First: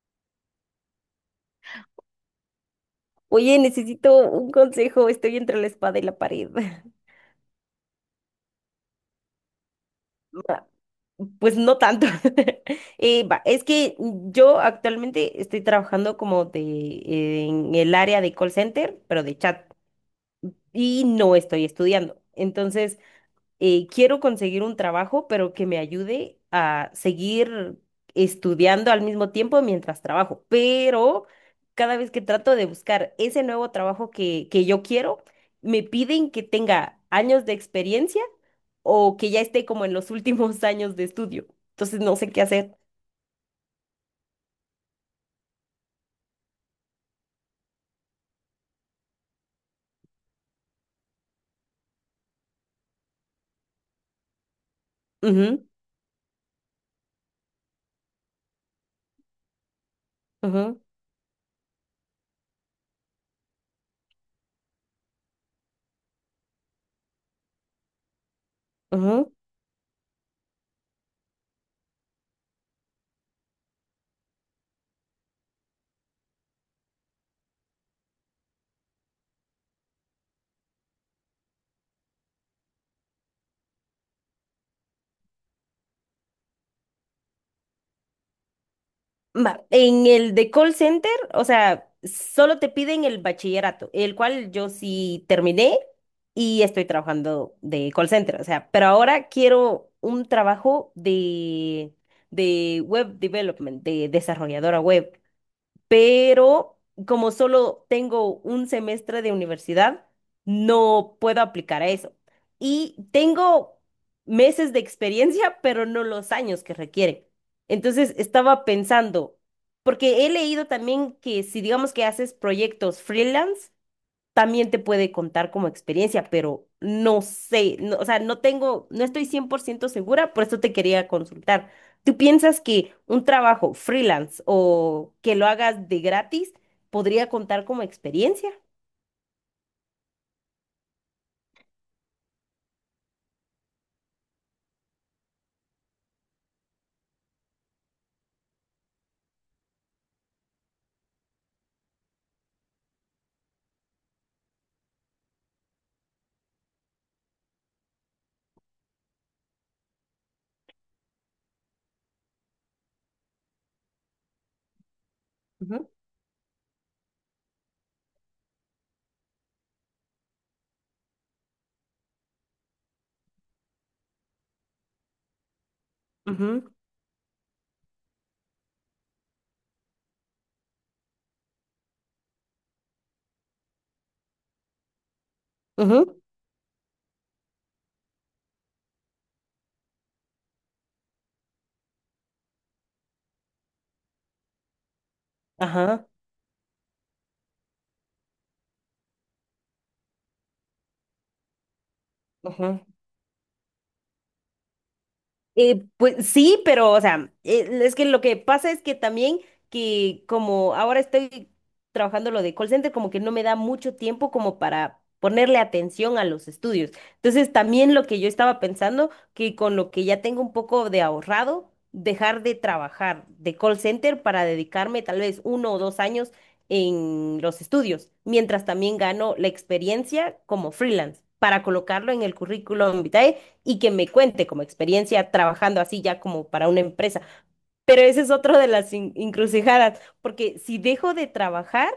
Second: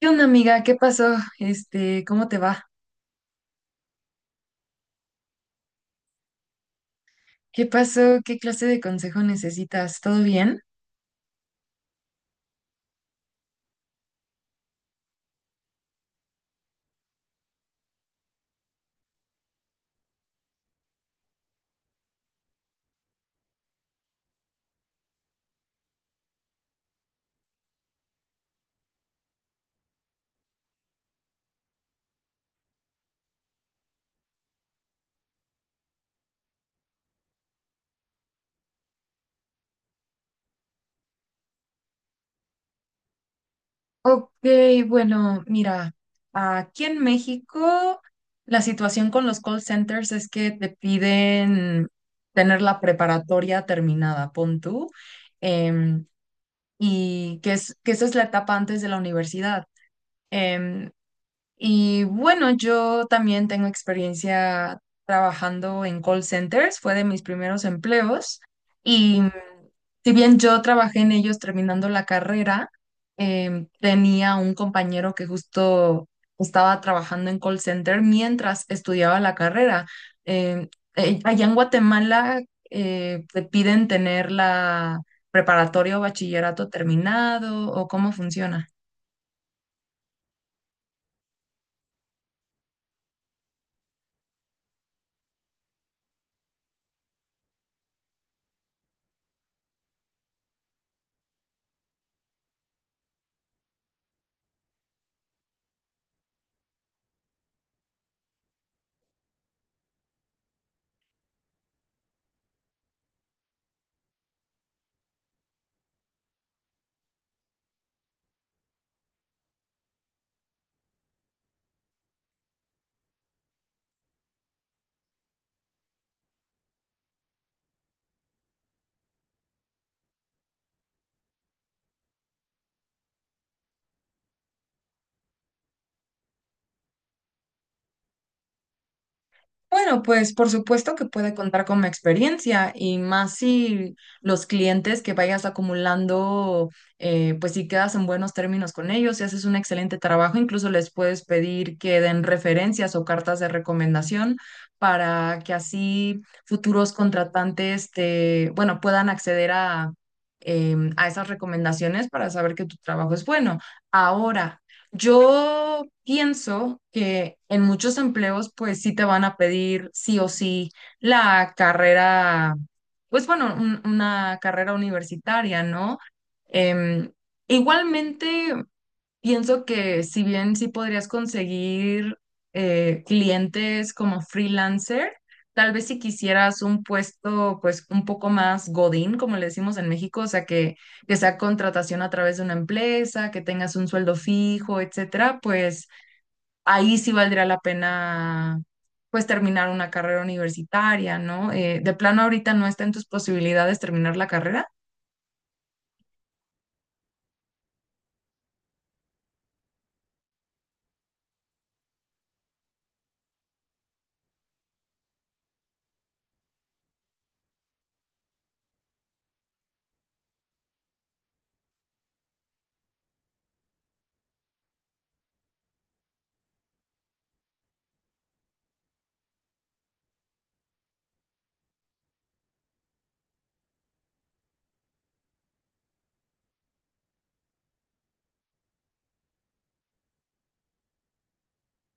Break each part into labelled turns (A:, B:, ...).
A: ¿Qué onda, amiga? ¿Qué pasó? ¿Cómo te va?
B: Oye, necesito un consejo, estoy entre la espada y la pared.
A: ¿Qué pasó? ¿Qué clase de consejo necesitas? ¿Todo bien?
B: Ma- Pues no tanto. Es que yo actualmente estoy trabajando en el área de call center, pero de chat, y no estoy estudiando. Quiero conseguir un trabajo, pero que me ayude a seguir estudiando al mismo tiempo mientras trabajo. Pero cada vez que trato de buscar ese nuevo trabajo que yo quiero, me piden que tenga años de experiencia o que ya esté como en los últimos años de estudio. Entonces no sé qué hacer.
A: Ok, bueno, mira, aquí en México la situación con los call centers es que te piden tener la preparatoria terminada, pon tú.
B: Ujú,
A: em, que esa es la etapa antes de la universidad.
B: ujú,
A: Em, Y bueno, yo también tengo experiencia trabajando en call centers, fue de mis primeros empleos y,
B: ujú.
A: si bien yo trabajé en ellos terminando la carrera, tenía un compañero que justo estaba trabajando en call center mientras estudiaba la carrera. Em, Allá en Guatemala, te piden tener la preparatoria o bachillerato terminado, o cómo funciona.
B: Va, en el de call center, o sea, solo te piden el bachillerato, el cual yo sí terminé y estoy trabajando de call center, o sea, pero ahora quiero un trabajo de web development, de desarrolladora web, pero como solo tengo un semestre de universidad, no puedo aplicar a eso. Y tengo meses de experiencia, pero no los años que requieren. Entonces estaba pensando, porque he leído también que si digamos que haces proyectos freelance, también te puede contar como experiencia, pero no sé, o sea, no tengo, no estoy 100% segura, por eso te quería consultar. ¿Tú piensas que un trabajo freelance o que lo hagas de gratis podría contar como experiencia?
A: Bueno, pues por supuesto que puede contar con mi experiencia, y más si los clientes que vayas acumulando, pues si quedas en buenos términos con ellos y haces un excelente trabajo, incluso les puedes pedir que den referencias o cartas de recomendación para que así futuros contratantes te, bueno, puedan acceder a, a esas recomendaciones para saber que tu trabajo es bueno. Ahora, yo
B: Ujú,
A: pienso que en muchos empleos pues sí te van a pedir sí o sí la carrera, pues bueno, una carrera universitaria, ¿no?
B: ujú,
A: Em, Igualmente. Pienso que si bien sí podrías conseguir, clientes como freelancer, tal vez si
B: ujú,
A: quisieras un puesto pues un poco más godín, como le decimos en México, o sea, que sea contratación a través de una empresa, que tengas un sueldo fijo, etcétera, pues
B: ajá,
A: ahí sí valdría la pena pues terminar una carrera universitaria, ¿no? De plano ahorita no está
B: ujú.
A: en tus posibilidades terminar la carrera.
B: Pues sí, pero, o sea, es que lo que pasa es que también que como ahora estoy trabajando lo de call center, como que no me da mucho tiempo como para ponerle atención a los estudios. Entonces, también lo que yo estaba pensando, que con lo que ya tengo un poco de ahorrado, dejar de trabajar de call center para dedicarme tal vez uno o dos años en los estudios, mientras también gano la experiencia como freelance, para colocarlo en el currículum vitae y que me cuente como experiencia trabajando así ya como para una empresa. Pero ese es otro de las encrucijadas, porque si dejo de trabajar,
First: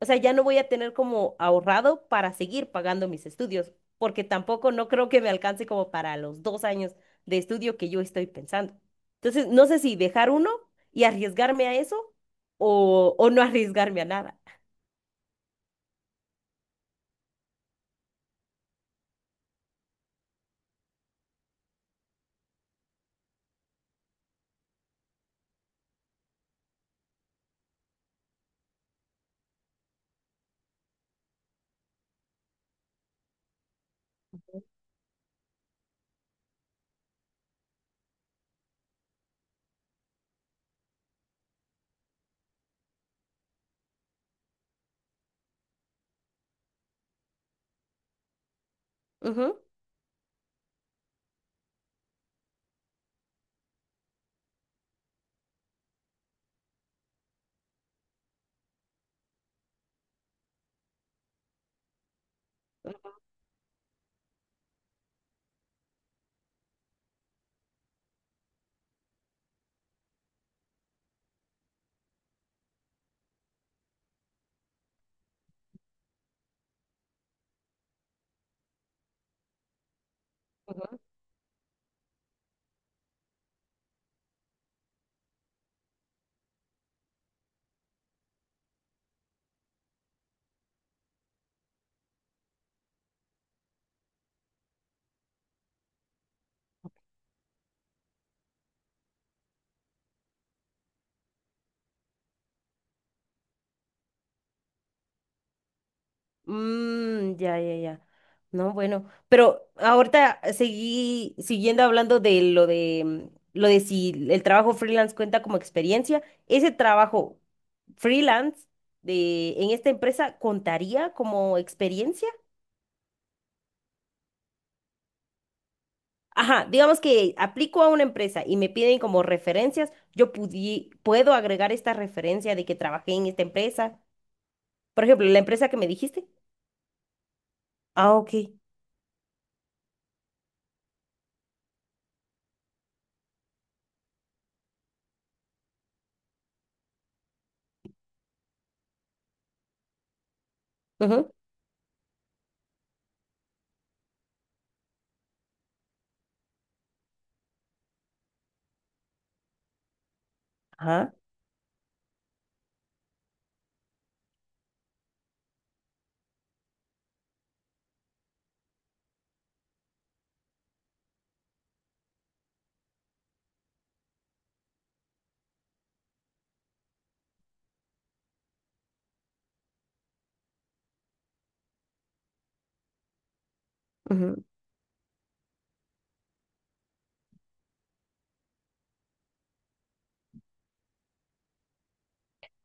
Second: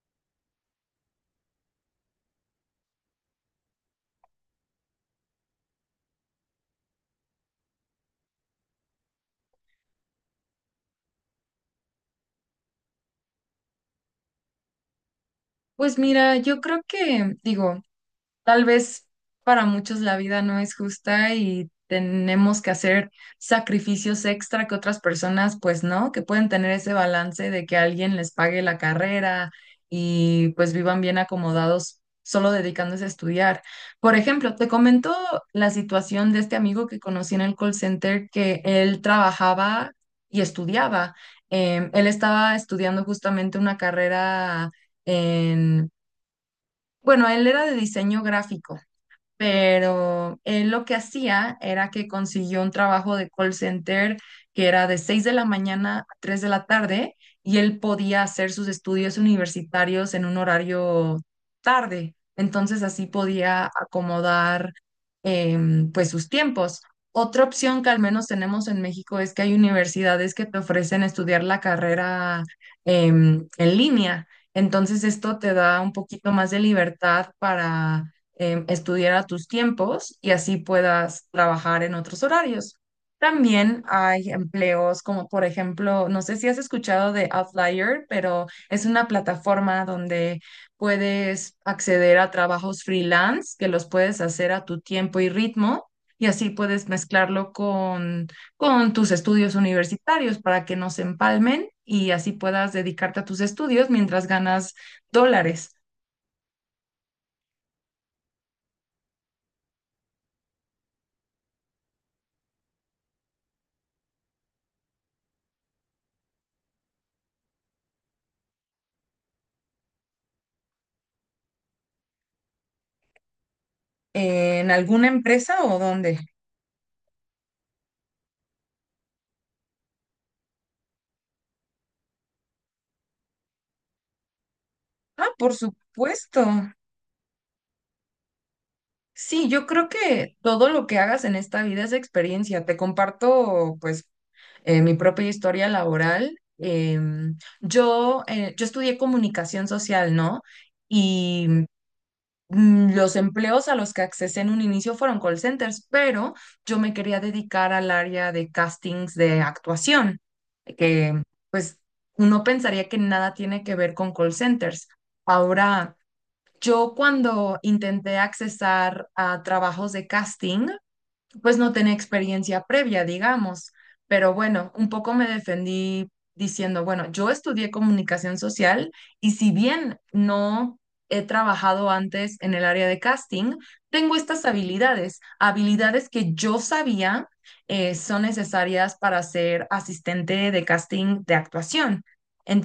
B: o sea, ya no voy a tener como ahorrado para seguir pagando mis estudios, porque tampoco no creo que me alcance como para los dos años de estudio que yo estoy pensando. Entonces, no sé si dejar uno y arriesgarme a eso o no arriesgarme a nada.
A: Pues mira, yo creo que, digo, tal vez para muchos la vida no es justa y tenemos que hacer sacrificios extra que otras personas, pues no, que pueden tener ese balance de que alguien les pague la carrera y pues vivan bien acomodados solo dedicándose a estudiar. Por ejemplo, te comento la situación de este amigo que conocí en el call center, que él trabajaba y estudiaba. Él estaba estudiando justamente una carrera en... Bueno, él era de diseño gráfico,
B: Ujú.
A: pero él lo que hacía era que consiguió un trabajo de call center que era de 6 de la mañana a 3 de la tarde, y él podía hacer sus estudios universitarios en un horario tarde. Entonces así podía acomodar, pues, sus tiempos. Otra opción que al menos tenemos en México es que hay universidades que te ofrecen estudiar la carrera, en línea. Entonces esto te da un poquito más de libertad para, estudiar a tus tiempos, y así puedas trabajar en otros horarios. También hay empleos como, por ejemplo, no sé si has escuchado de Outlier, pero es una plataforma donde puedes acceder a trabajos freelance que los puedes hacer a tu tiempo y ritmo, y así puedes mezclarlo con tus estudios universitarios para que no se empalmen, y así puedas dedicarte a tus estudios mientras ganas dólares.
B: Mm, ya, ya, ya. No, bueno, pero ahorita seguí siguiendo hablando de lo de lo de si el trabajo freelance cuenta como experiencia. Ese trabajo freelance de en esta empresa contaría como experiencia.
A: ¿En alguna empresa o dónde?
B: Ajá, digamos que aplico a una empresa y me piden como referencias, yo puedo agregar esta referencia de que trabajé en esta empresa. Por ejemplo,
A: Ah,
B: la
A: por
B: empresa que me dijiste.
A: supuesto.
B: Ah, ok.
A: Sí, yo creo que todo lo que hagas en esta vida es experiencia. Te comparto, pues, mi propia historia laboral. Yo estudié comunicación social, ¿no?
B: Ujú.
A: Y, los empleos a los que accesé en un inicio fueron call centers, pero yo me quería dedicar al área de castings de actuación,
B: Ajá.
A: que, pues, uno pensaría que nada tiene que ver con call centers. Ahora... Yo cuando intenté accesar a trabajos de casting, pues no tenía experiencia previa, digamos, pero bueno, un poco me defendí diciendo, bueno, yo estudié comunicación social, y si bien no he trabajado antes en el área de casting, tengo
B: Ujú,
A: estas habilidades, habilidades que yo sabía, son necesarias para ser asistente de casting de actuación.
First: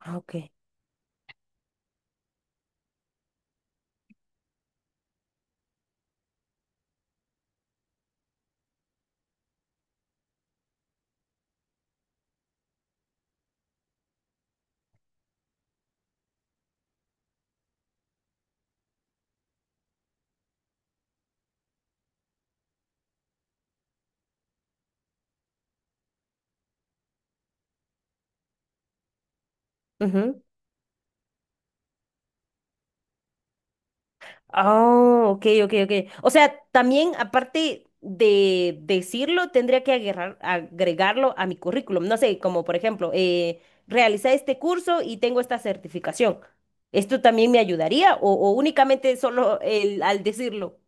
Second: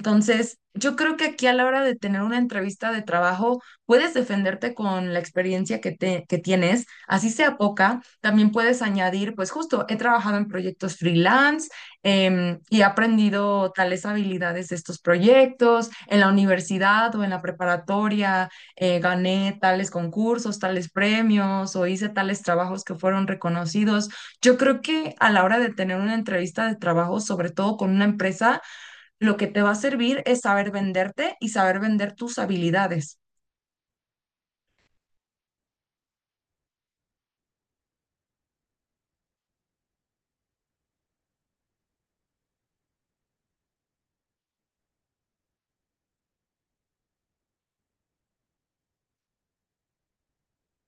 B: ah, ok.
A: yo creo que aquí, a la hora de tener una entrevista de trabajo, puedes defenderte con la experiencia que, te, que tienes. Así sea poca, también puedes añadir, pues, justo, he trabajado en proyectos freelance, y he aprendido tales habilidades de estos proyectos. En la universidad o en la preparatoria, gané tales concursos, tales premios o hice tales trabajos que fueron reconocidos. Yo creo que a la hora de tener una entrevista de trabajo, sobre todo con una empresa, lo que te va a servir es
B: Ujú.
A: saber venderte y saber vender tus habilidades.
B: Oh, ok, ok, ok. O sea, también aparte de decirlo, tendría que agregarlo a mi currículum. No sé, como por ejemplo, realicé este curso y tengo esta certificación. ¿Esto también me ayudaría o únicamente solo al decirlo?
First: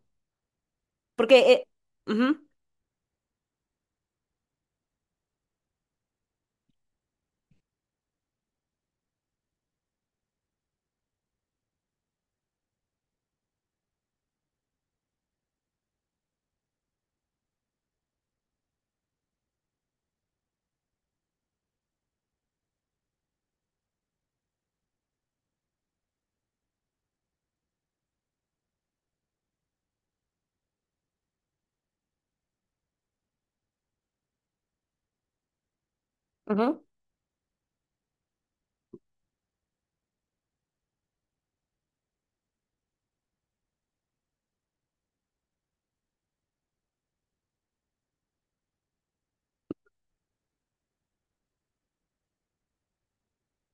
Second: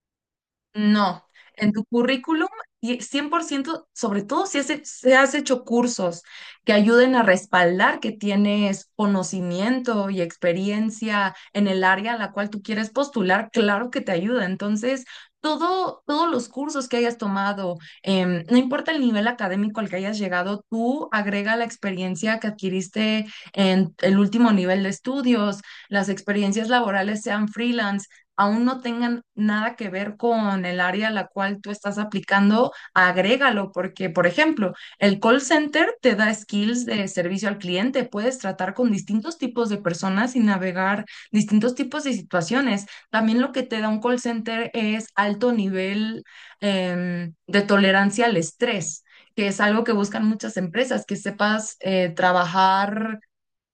A: No,
B: Porque...
A: en tu
B: ujú,
A: currículum, y 100%, sobre todo si has, si has hecho cursos que ayuden a respaldar que tienes conocimiento y experiencia en el área a la cual tú quieres postular, claro que te ayuda. Entonces, todo, todos los cursos que hayas tomado, no importa el nivel académico al que hayas llegado, tú agrega la experiencia que adquiriste en el último nivel de estudios, las experiencias laborales sean freelance aún no tengan nada que ver con el área a la cual tú estás aplicando, agrégalo, porque, por ejemplo, el call center te da skills
B: ujú,
A: de servicio al cliente, puedes tratar con distintos tipos de personas y navegar distintos tipos de situaciones. También lo que te da un call center es alto nivel, de tolerancia al estrés, que es algo que buscan muchas empresas, que sepas, trabajar,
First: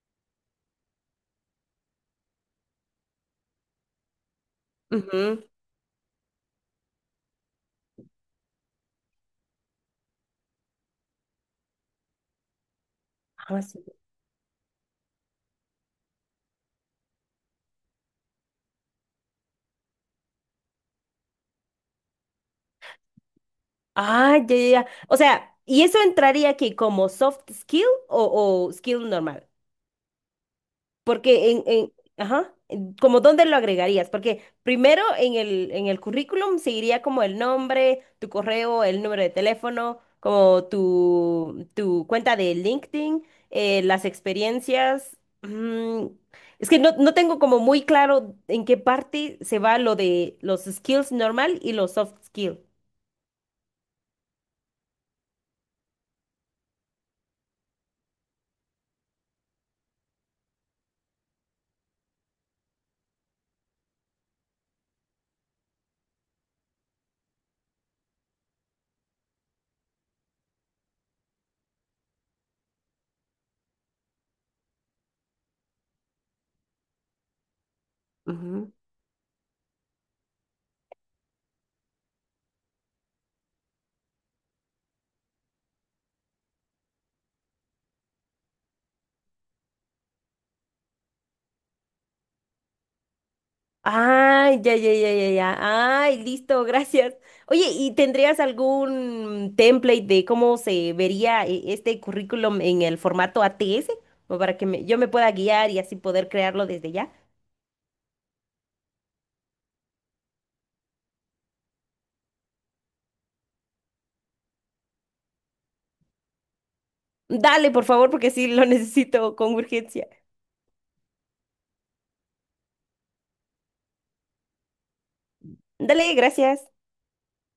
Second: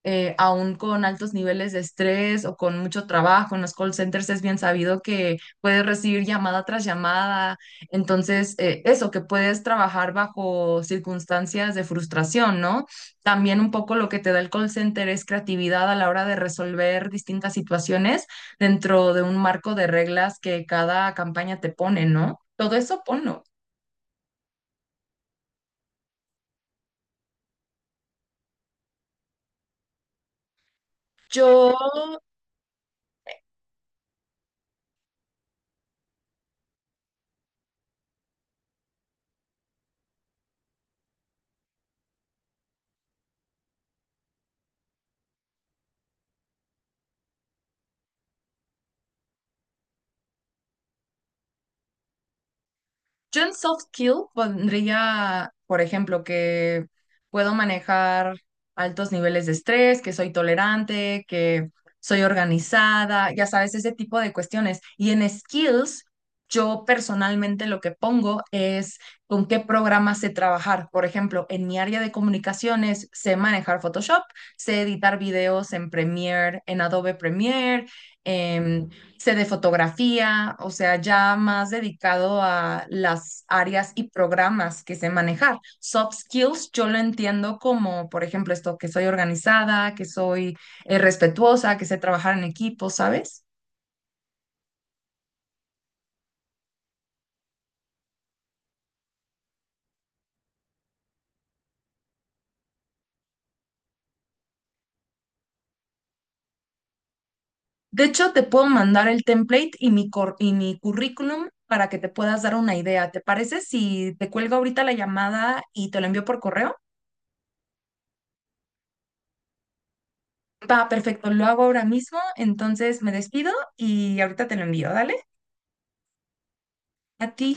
A: aún con altos niveles de estrés o con mucho trabajo. En los call centers es bien sabido que
B: ujú.
A: puedes recibir llamada tras llamada. Entonces, eso, que puedes trabajar bajo circunstancias de frustración, ¿no? También
B: Ah,
A: un
B: sí.
A: poco lo que te da el call center es creatividad a la hora de resolver distintas situaciones dentro de un marco de reglas que cada campaña te pone, ¿no? Todo eso ponlo.
B: Ah, ya, ya, ya. O sea, ¿y eso entraría aquí como soft skill o skill normal?
A: Yo
B: Porque ajá, ¿como dónde lo agregarías? Porque primero en en el currículum seguiría como el nombre, tu correo, el número de teléfono, como tu cuenta de LinkedIn, las experiencias. Mm, es que no tengo como muy claro en qué parte se va lo de los skills normal y los soft skills.
A: Yo en soft skill pondría, por ejemplo, que puedo manejar altos niveles de estrés, que soy tolerante, que soy organizada, ya sabes, ese tipo de cuestiones. Y en skills, yo personalmente lo que pongo es con qué programa sé trabajar. Por ejemplo, en mi área de comunicaciones sé manejar Photoshop, sé editar videos en Premiere, en Adobe Premiere, em, sé de fotografía, o sea, ya más dedicado a las áreas y programas que sé manejar. Soft skills yo lo entiendo como, por ejemplo, esto, que soy organizada, que soy, respetuosa, que sé trabajar en equipo, ¿sabes?
B: Ay, ya, ya, ya, ya, ya. Ay, listo, gracias. Oye, ¿y tendrías algún template de cómo se vería este currículum en el formato ATS? O para que yo me pueda guiar y así poder crearlo desde ya.
A: De hecho, te puedo mandar el template y mi currículum para que te puedas dar una idea. ¿Te parece si te cuelgo ahorita la llamada y te lo envío por correo?
B: Dale, por favor, porque sí lo necesito con urgencia.
A: Va, perfecto, lo hago ahora mismo, entonces me despido y ahorita te lo envío, ¿dale?
B: Dale, gracias.
A: A ti.